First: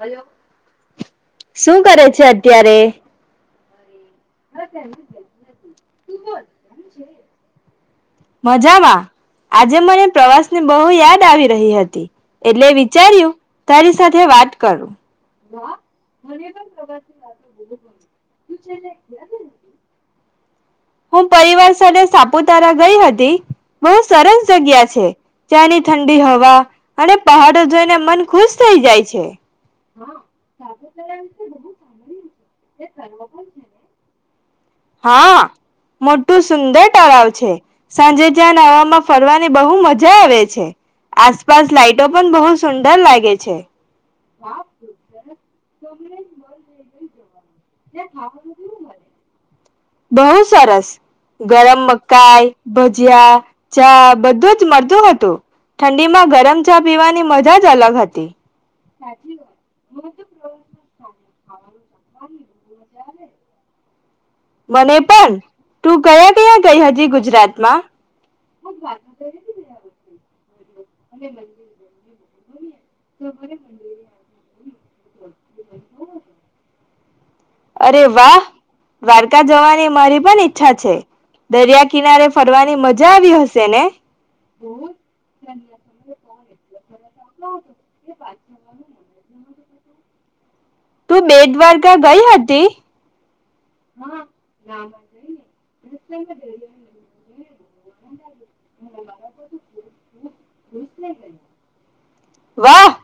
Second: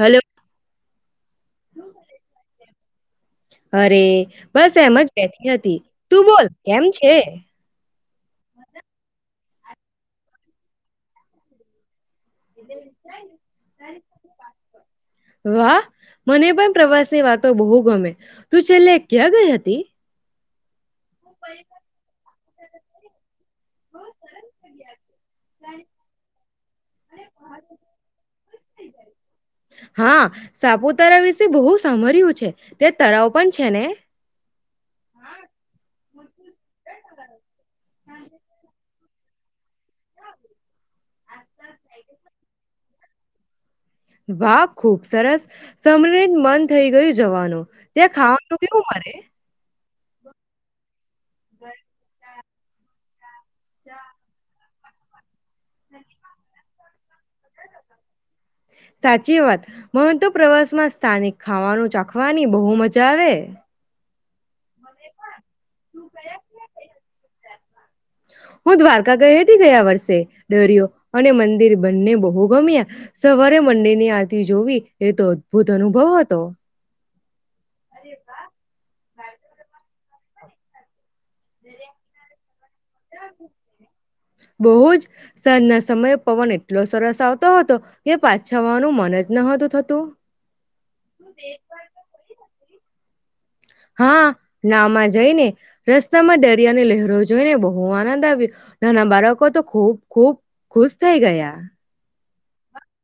Hello શું કરે છે અત્યારે? અરે બસ એમ જ બેઠી હતી, તું બોલ કેમ છે? મજામાં આજે મને પ્રવાસ ને બહુ યાદ આવી રહી હતી. એટલે વિચાર્યું તારી સાથે વાત કરું [inaudible] વાહ મને પણ પ્રવાસ ની વાતો બહુ ગમે, તું છેલ્લે. ક્યાં ગઈ હતી? હું પરિવાર સાથે સાપૂ તારા ગઈ હતી. બહુ સરસ જગ્યા છે, જ્યાંની ઠંડી હવા. અને પહાડો જોઈને મન ખુશ થઈ જાય છે. હા સાપુતારા વિશે બહુ સાભર્યું છે, ત્યાં તરાાવ પણ છે ને. હા મોટું સુંદર તળાવ છે. સાંજે જ્યાં નવામાં ફરવાની બહુ મજા આવે છે, આસપાસ લાાઈટો પણ બહુ સુંદર લાગે છે. વાહ ખુબ સરસ, સાંભળીને મન થઇ ગયું જવાનું, ત્યાં ખાવાનું કેવું મળે? બહુ સરસ. ગરમ મકાઈ ભજિયા ચા બધું જ મળતું હતું. ઠંડીમાં ગરમ ચા પીવાની મજા જ અલગ હતી સાચી વાત મને તો પ્રવાસમાં સ્થાનિક ખાવાનું ચાખવાની બહુ મજા આવે. મને પણ, તું કયા કયા ગઈ હતી ગુજરાતમાં? હું દ્વારકા ગઈ હતી ગયા વર્ષે. દરિયો અને મંદિર બંને બહુ. ગમ્યા, સવારે મંદિર ની આરતી જોવી. એ તો અદ્ભુત અનુભવ હતો. અરે વાહ દ્વારકા જવાની મારી પણ ઈચ્છા છે, દરિયા કિનારે ફરવાની મજા. આવી હશે ને બહુજ સાંજ ના સમયે પવન એટલો સરસ આવતો હતો, કે પાછા વાવાનું મન જ નતું. તો. તું બેટ દ્વારકા ગઈ હતી? હા નાવમાં જઈને રસ્તામાં દરિયાની લહેરો જોઈ ને બહું. આનંદ આવ્યો. નાના બાળકો તો ખૂબ ખૂબ ખુશ થઈ ગયા. વાહ,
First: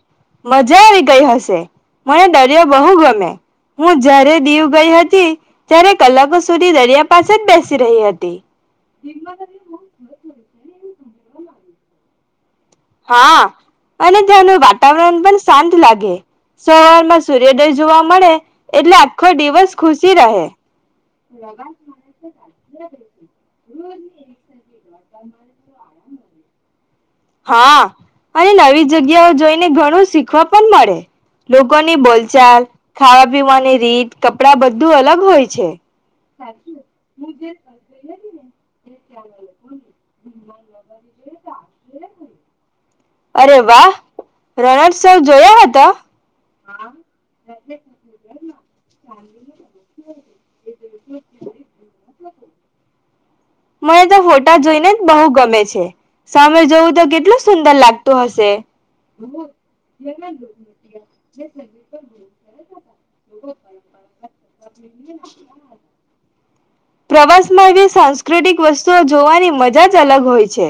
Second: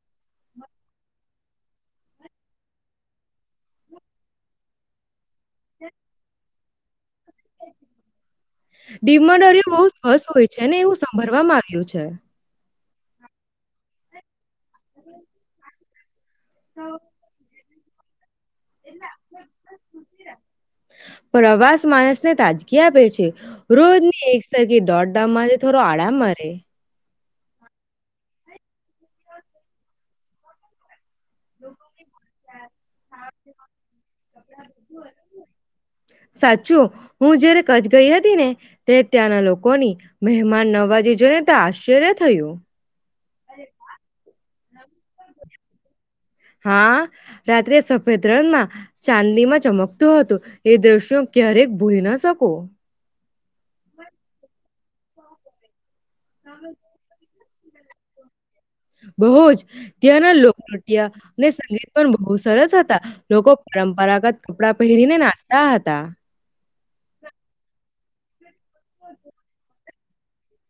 મજા આવી ગઈ હશે? મને દરિયો બહુ ગમે, હું જ્યારે દીવ ગઈ હતી, ત્યારે કલાકો સુધી દરિયા પાસે જ બેસી રહી હતી દિવમાં દરિયો બહુ સ્વસ્થ હોય છે, ને એવું સાંભળવામા આવ્યું છે. હા, અને જનું [unintelligible] વાતાવરણ પણ શાંત લાગે ગે સવારમાં સૂર્યોદય જોવા મળે એટલે આખો દિવસ ખુશી રહે. પ્રવાસ માણસ ને તાજગી આપે છે. રોજની એક સરખી દોઢધામમાંથી થોડો આરામ મરે. હા, અને નવી જગ્યાઓ જોઈને ઘણું શીખવા પણ મળે. લોકોની બોલ કપડાં બધું અલગ હોય છે સાચું હું, જયારે કચ્છ ગઈ હતી ને ત્યારે ત્યાંના લોકોની મહેમાન નવાજી જોઈ નેતા શ્યારે થયું? અરે વાહ, રણોત્સવ જોયો હતો? હા, રાત્રે સફેદ રણમાં ચાંદીમાં ચમકતું હતું એ દ્રશ્યો ક્યારે ભૂલી ના શકું. મને તો ફોટા જોઈને બહુ ગમે છે. સામે જવું તો કેટલું સુંદર લાગતું હશે. બહુ જ ત્યાંના લોક નૃત્ય અને સંગીત પણ બહુ સરસ હતા લોકો પરંપરાગત કપડા પહેરીને નાચતા હતા. ક્રિટિક વસ્તુઓ જોવાની મજા જ જ અલગ હોય છે.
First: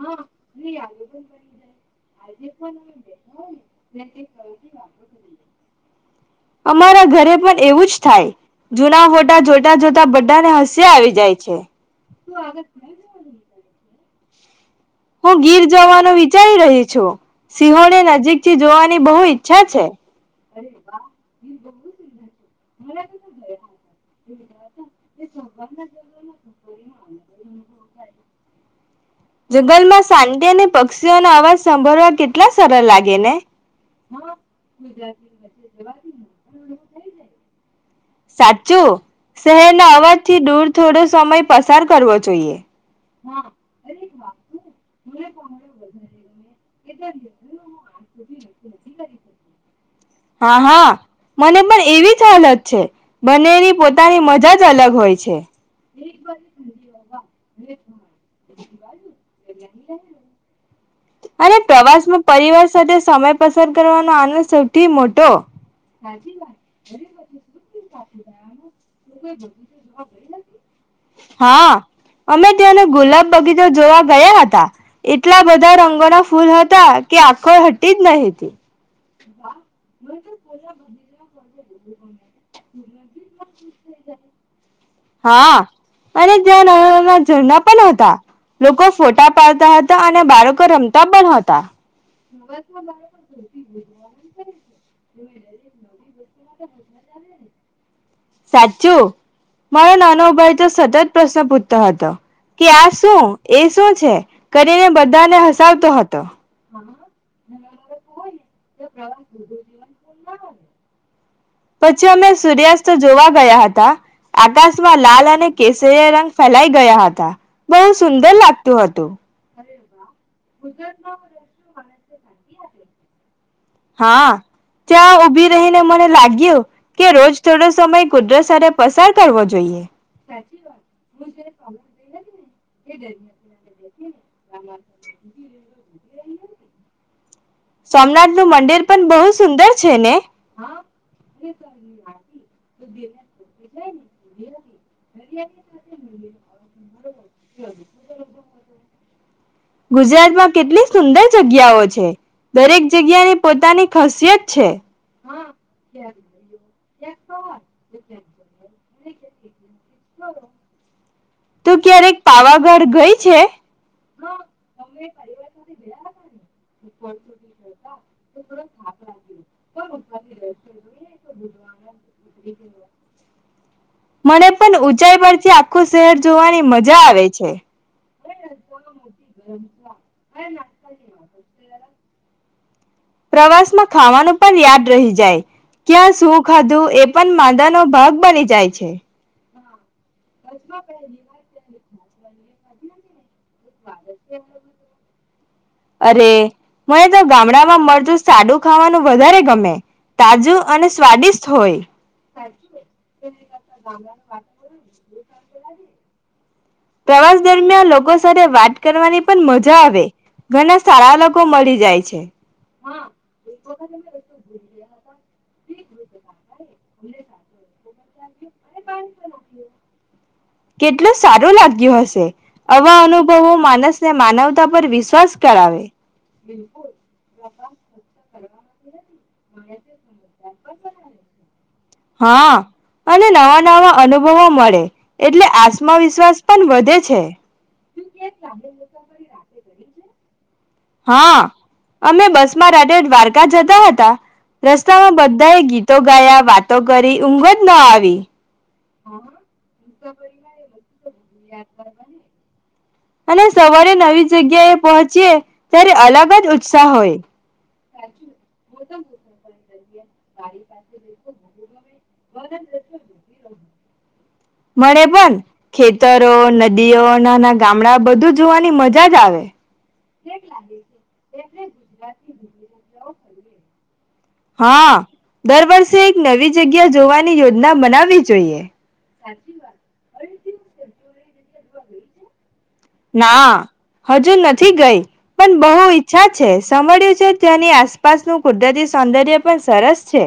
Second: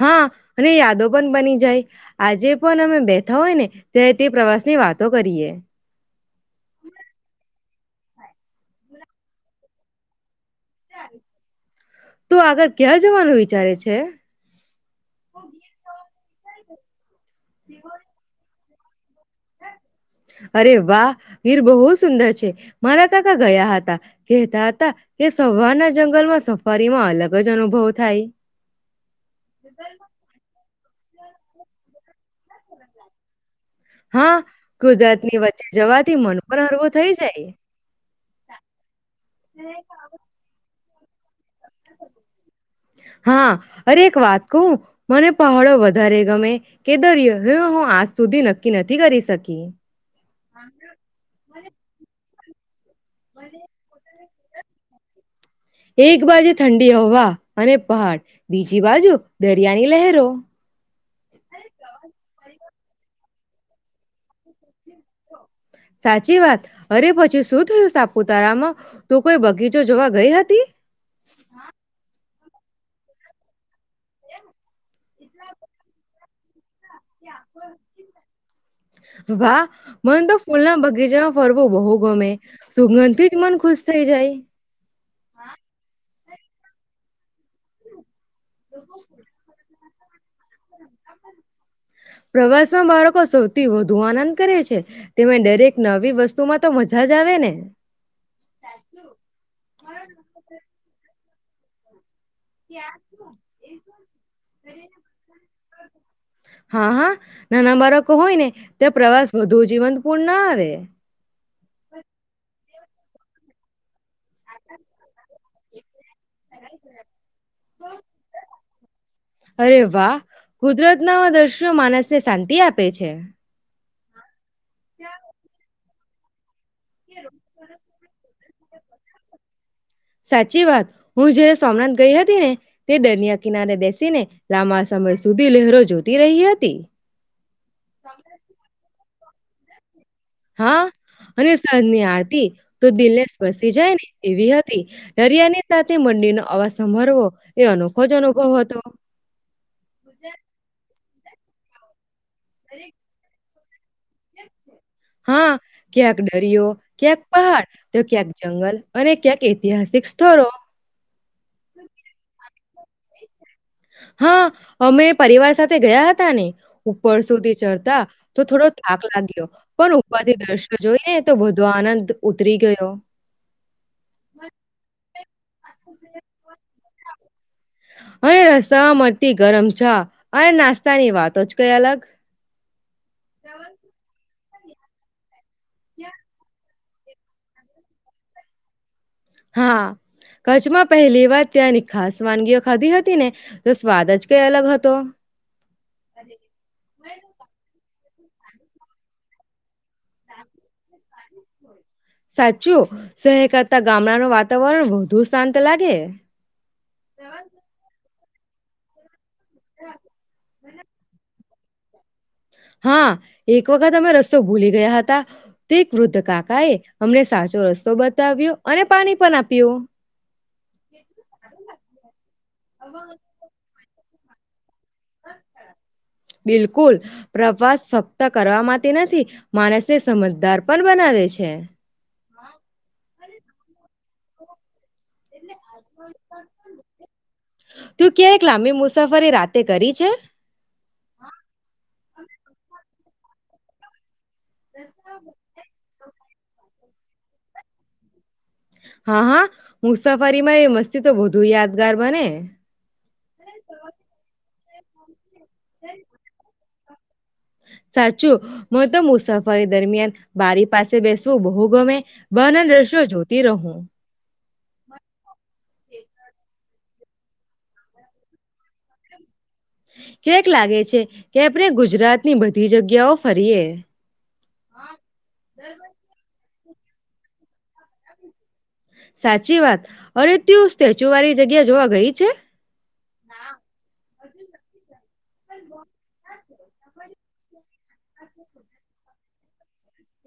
હા, અને યાદો પણ બની જાય. આજે પન અમે બેઠા હોય ને ત્યારે તે પ્રવાસ ની વાતો કરીએ. અમારા ઘરે પણ એવું જ થાય જૂના ફોટા જોતા-જોતા બધાને હસી આવી જાય છે. તું આગળ ક્યાં જવાનું વિચારે છે? હું ગીર જવાનો વિ ચારી રહી છું. સિંહોની નજીક થી જોવા અરે વાહ, વીર બહુ સુંદર છે મારા કાકા ગયા હતા કહેતા હતા કે સવારના જંગલમાં સફારી માં અલગ જ અનુભવ થાય. જંગલ માં શાંતિ અને પક્ષીઓનો અવાજ સાંભળવા કેટલા સરળ લાગે ને. હા ગુજરાતની વચ્ચે જવાથી મન પણ હળવો થઈ જાય. સાચું. શહેરના અવાજથી દૂર થોડો સમય પસાર કરવો જોઈએ. હા અરે એક વાત કઉ મને પહાડો વધારે ગમે કે દરિયો હ હું આજ સુધી નક્કી નથી કરી શકી. હા હા મને પણ એવી જ હાલત છેે. બનેની પોતાની મજ ધા જ અલગ હોય છે. એક બાજુ ઠંડી હવા અને પહાડ બીજી બાજુ દરિયાની લહેરો. અને પ્રવાસમાં પરિવાર સાથે સમય પસાર કરવાનો આનંદ સૌ સાચી વાત અરે પછી શું થયું સાપુતારામાં તું કોઈ બગીચો જોવા ગઈ હતી, હા. અમે તયાંનો ગુલાબ બગીચા જોવા ગયા હતા એટલા બધા રંગ રંગો ના ફૂલ હ કે આખો હટી જ ન હીતી. વાહ. મન તો ફૂલ ના બગીચામાં ફરવું બહુ ગમે, સુગંધ થી જ મન ખુશ થઈ જાય. હા અને જ્યાં નાનાં-નાનાં ઝરણાં પણ હતા. લોકો ફોટા પાડતા હતા. તા અને બાળકો રમત તા પણ હતા. પ્રવાસમાં બાળકો સૌથી વધુ આનંદ [unintelligible] કરે છે તેમને દરેક નવી વસ્તુમાં તો મજા જ આવે ને. સાચું મારો નાનો ઉભાઈ તો સતત પ્રશ્ન પૂછતો હતો. કે આ શું એ શું છે કરીને બધાને હસાવતો હતો, હા-હા નાના બાળકો હોય ને ત્યા પ્રવાસ વધુ જીવંતપૂર્ણ ન આવે. પછી અમે સૂર્યાસ્ત જોવા ગયા હતા, આકાશમાં લાલ અને કેસરીયો રંગ ફેલાઈ ગયા હતાં બહુ સુંદર લાગ તું હતું. અરે વાહ, કુદરતના દ્રશ્યો માનસને શાંતિ આપે છે. હા. ચ્યાં ઊભી રહી ને મને લાગ્યો. કે રોજ થોડો સમય કુદરત સ થે પસાર કરવો જોઈએ. સાચી વાત, હું જયારે સોમનાથ ગઈ હતી ને તે દરિયા કિનારે બેસીને લાંબા સમય સુધી લહેરો જોતી રહી હતી. સોમનાથ નું મંદિર પણ બહુ જ સુંદર છે ને. હા અને સાન્જની આરતી તો દિલને સ્પર્શી જાય ને એવી હતી, દરિયાની સાથે મંદિરનો અવાજ સાભરવો એ અનોખો જ અનુભવ હતો. ગુજરાતમાં કેટલી સુંદર જગ્યાઓ છે. દરેક જગ્યાએ પોતાની ખાસિયત છે. હા ક્યાંક દરિયો, ક્યાંક પહાડ તો ક્યાંક જંગલ અને ક્યાંક ઐતિહાસિક સ્થળો. તો કયારેક પા પાવાગઢ ગઈ છે. હા, અમે પરિવાર સાથે ગયા હતા ને ઉપર સુધી ચઢતા તો થોડો થાક લાગ્યો પણ ઉપરથી દ્રશ્યો જોઈ ને તો બધો આનંદ ઉતરી ગયો. મને પણ ઊંચાઈ પરથી આ [unintelligible] અરે રસ્તામાં મળતી ગરમ ચા અને નાસ્તા ની વાતો જ કઈ અ અલગ. પ્રવાસ માં ખાવાનું પણ યાદ રહી જાય. ક્યાં શું ખાધું એ પણ માદા નો ભાગ બની જાય છે. હા. કચ્છમાં પહેલી વાત ત્યાં ની ખાસ વાનગીઓ ખાધી હતી ને તો સ્વાદ જ કઈ અલગ હતો. અરે મને તો ગામડા માં મળ તો સાદું ખાવાનું વધારે ગમે તાજું અને સ્વાદિષ્ટ હોય. સાચું શેહર કરતા ગામડાનું વાતાવરણ વધુ શાંત લાગે. પ્રવાસ દરમિયાન લો લોકો સાથે વાત કરવાની પણ મજા આવે ઘરના સાળા લોક કો મળી જાય છે. હા, એક વખત અમે રસ્તો ભૂલી ગયા હતા તે વૃદ્ધ કાકાએ અમને સાચો રસ્તો બતાવ્યો અને પાણી પણ આપ્યું. કેટલું સારું લાગ્યું હશે આવા અનુભવો માનસને માનવ તા પર વિશ્વાસ કરાવે, બિલકુલ [unintelligible] પ્રવાસ ફક્ત કરવા માતી નથી. માણસને સમજદાર પણ બનાવે છે. હા અને નવા-નવા અનુભવો મળે. એટલે આસ્મવિશ્વાસ પણ વધે છે, તું ક્યારેક લાંબી મુસાફરી રાતે કરી છે. હા અમે બસ માં રાતે દ્વા રકા જતા હતા રસ્તામાં બધાએ ગીતો ગાયા વાત તો ઘરી ઊંઘ જ ન આવી. હા-હા મુસાફરી માં એ મસ્તી તો બધુ યાદગાર બને. અને સવારે નવી જગ્યાએ પહોંચીએ ત્યારે અલગ જ સા હોય. સાચું મુ તો મુસાફરી દરમિયાન બારી પાસે બેસવું બહુ ગમે બહારના દ્રશ્યો જોતી રહું મળે પણ ખેતરો ન નદીઓ, નાના ગામડા બધું જોવાની મજા જ આવે. કયારેક લાગે છે કે આપણે ગુજરાતની બધી જગ્યાઓ ફરીયે. હા દર વર્ષે એક નવી જગ્યા જોવાની યોજના બનાવી જોઈએ. સાચી વાત અરે તેઓ જુવારી જગ્યા જોવા ગઈ છે. ના હજુ નથી ગઈ. પણ બહુ ઈચ્છા છે સાંભળ્યું છે તેની આ આસપાસનું કુદરતી સૌંદર્ય પણ સરસ છે.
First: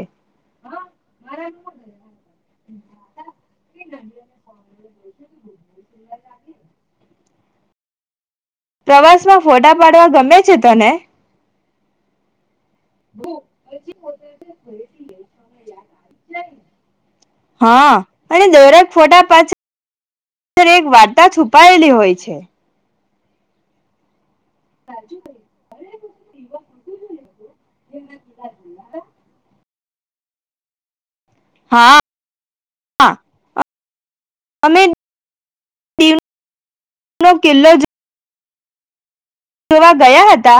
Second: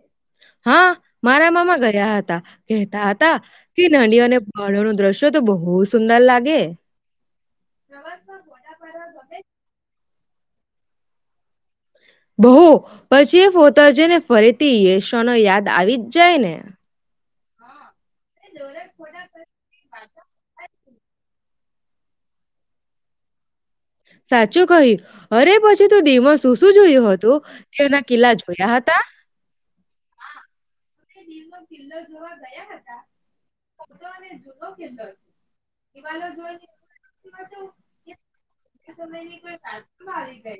હા મારા મામા ગયા હતા કેહેતા હતા કે નડીઓને બારણ દ્રશ્યો તો બહુ સુંદર લાગે. પ્રવાસ કે છે તને બહુ પછી એ પોતાજને ફરીથી યશો ન યાદ આવી જ જાય ને હા. અને ધોરક ફોટા પાંચ [inaudible] વાર્તા છુપાયેલી હોય છે. સાચું કહી. અરે પછી તું દી મા શું શું જોયું હતું તે એના કિલ્લા જોયા હતા. તે દી માં કિલ્લો હા જોવા ગયા હતા. જૂનો અને જૂનો અમે કિલ્લો હતો દીવારો દીવનો કિલ્લો જોઈ [inaudible] તે સમયની જોવા ગયા હતા,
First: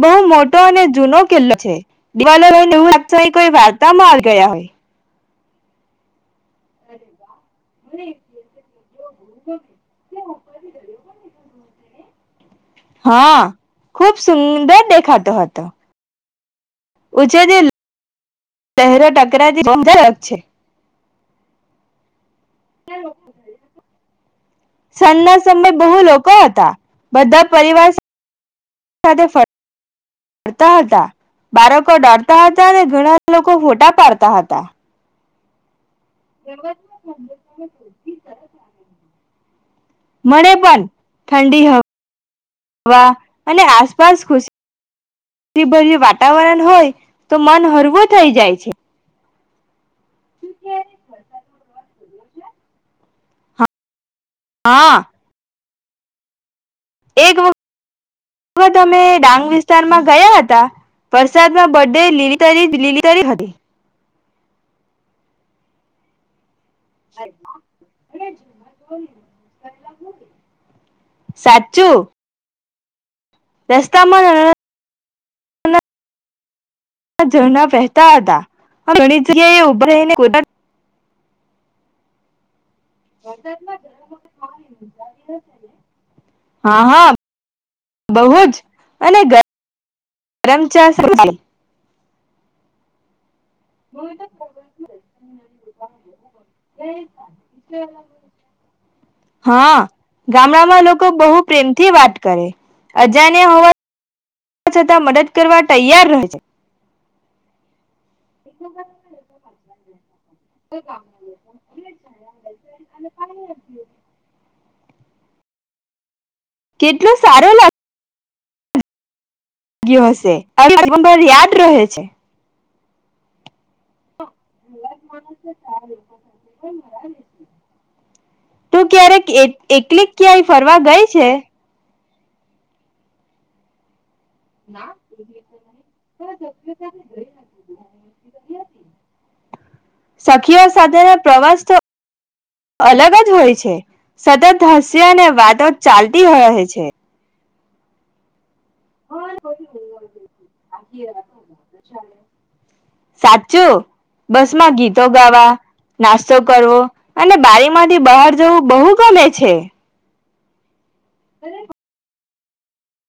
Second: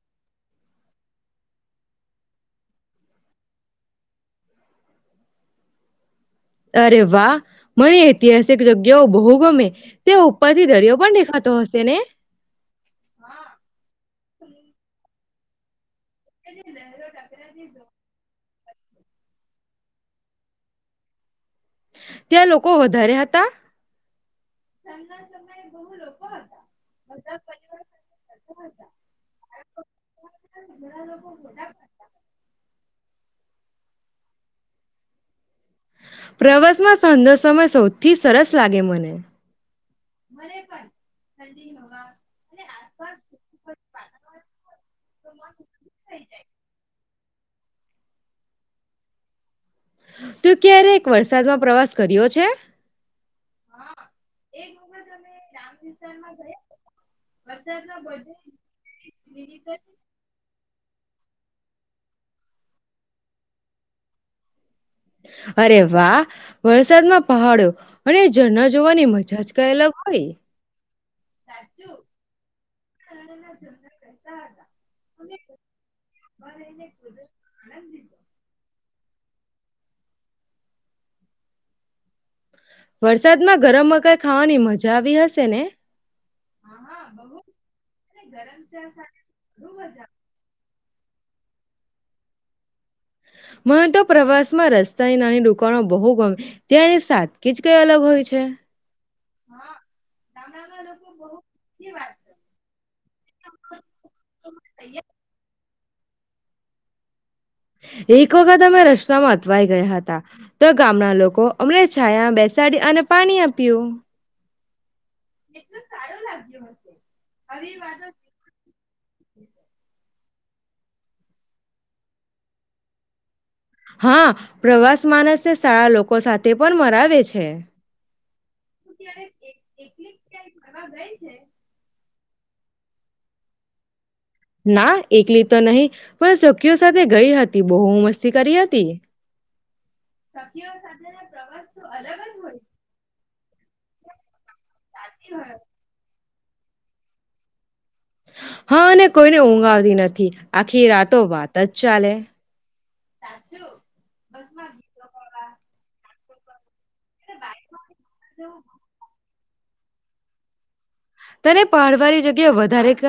બહુ મોટ ટો અને જૂનો કિલ્લો છે. દિવાલો જોઈ એવું લાગતું હોય વું કોઈ વાર્તામાં આવી ગયા હોય. અરે વાહ મને ઐતિહાસિક જગ્યાઓ બહુ ગમે ત્યા ઉપરથી દરિયો પણ દેખાતો હશે ને. હા. તો હતા. ઉછે દલ ચહેરો ટકરાતી જા રક છે. ત્યાં લોકો વધારે હતા? સાંજ ના સમયે બહુ લોકો હતા, બધા પરિવાર સાથે ફરતા હતા, બાળકો ડરતા હતા અને ઘણા ઘણા લોકો ફોટા પાડતા હતા. પ્રવાસમાં સાંજનો સમય સૌથી સરસ લાગે મને. [unintelligible] મને પણ ઠંડી હવા અને આસપાસ ખુશી ભર્યું વાતાવરણ હોય. તો મન હરવો થઈ જાય છે. તો ક્યારેક વરસાદમાં પ્રવાસ કર્યો છે હા. એક વખત હા અમે રા [unintelligible] માં ગયા. એક વખત વખત અમે ડાંગ વિસ્તારમાં ગયા હતા. વરસાદમાં બધે લીલી તરી લીલી તરી હતી. અરે વાહ. વરસાદમાં પહાડો અને ઝરણા જોવાની મજા જ કઈ અલગ હોય. સાચું રસ્તામાં નાના નાના ઝરણા વહેતા હતા [unintelligible] ઘણી જગ્યા એ પોતાન. વરસાદમાં ગરમ મકાઈ ખાવાની મજા આવી હશે ને હા, હા, અને બહુ જ ગરમ ચા સાથે અને બહુ મજા આવી. ગરમ ચા સાથે. મન તો પ્રવાસ માં રસ્તાની નાની દુકાનો બહુ ગમે ત્યાં એની સાદકી જ કઈ અલગ હોય છે હા ગામડામાં લોકો બહુ પ્રેમથી વાત કરે અજાણ્યા હોવા [unintelligible] છતાં મદદ કરવા તૈયાર રહે છે. એક વખત અમે રસ્તામાં અટવાઈ ગયા હતા, તો ગામના લોકો અમને છાયા બેસાડી અને પાણી આપ્યું. કેટલું સારું લાગ્ હ કેટલું સારો આવી વાતો ગ્યો હશે, અ [unintelligible] યાદ રહે છે. પ્રવાસ માનસ ને સારા લોકો સાથે મરાવે છે તું ક્યારેક એક એકલીક ક્યાય ફરવા ગઈ છે? [unintelligible] ના એકલી તો નહીં પણ સખીઓ સાથે ગઈ હતી બહુ મસ્તી કરી હતી સખીઓ સાથેના પ્રવાસ તો અલગ જ હોય. છે સતત થશે અને વાતો ચાલત તી રહે છે. હ. હા અને [unintelligible] નથી આખી રાતો વાત જ ચાલે, સાચું બસ માં ગીતો ગાવા. નાસ્તો કરવો. અને બારીમાંથી બહાર જોવું બહુ ગમે. છે. તને પહાડ વારી જગ કે વધારે ક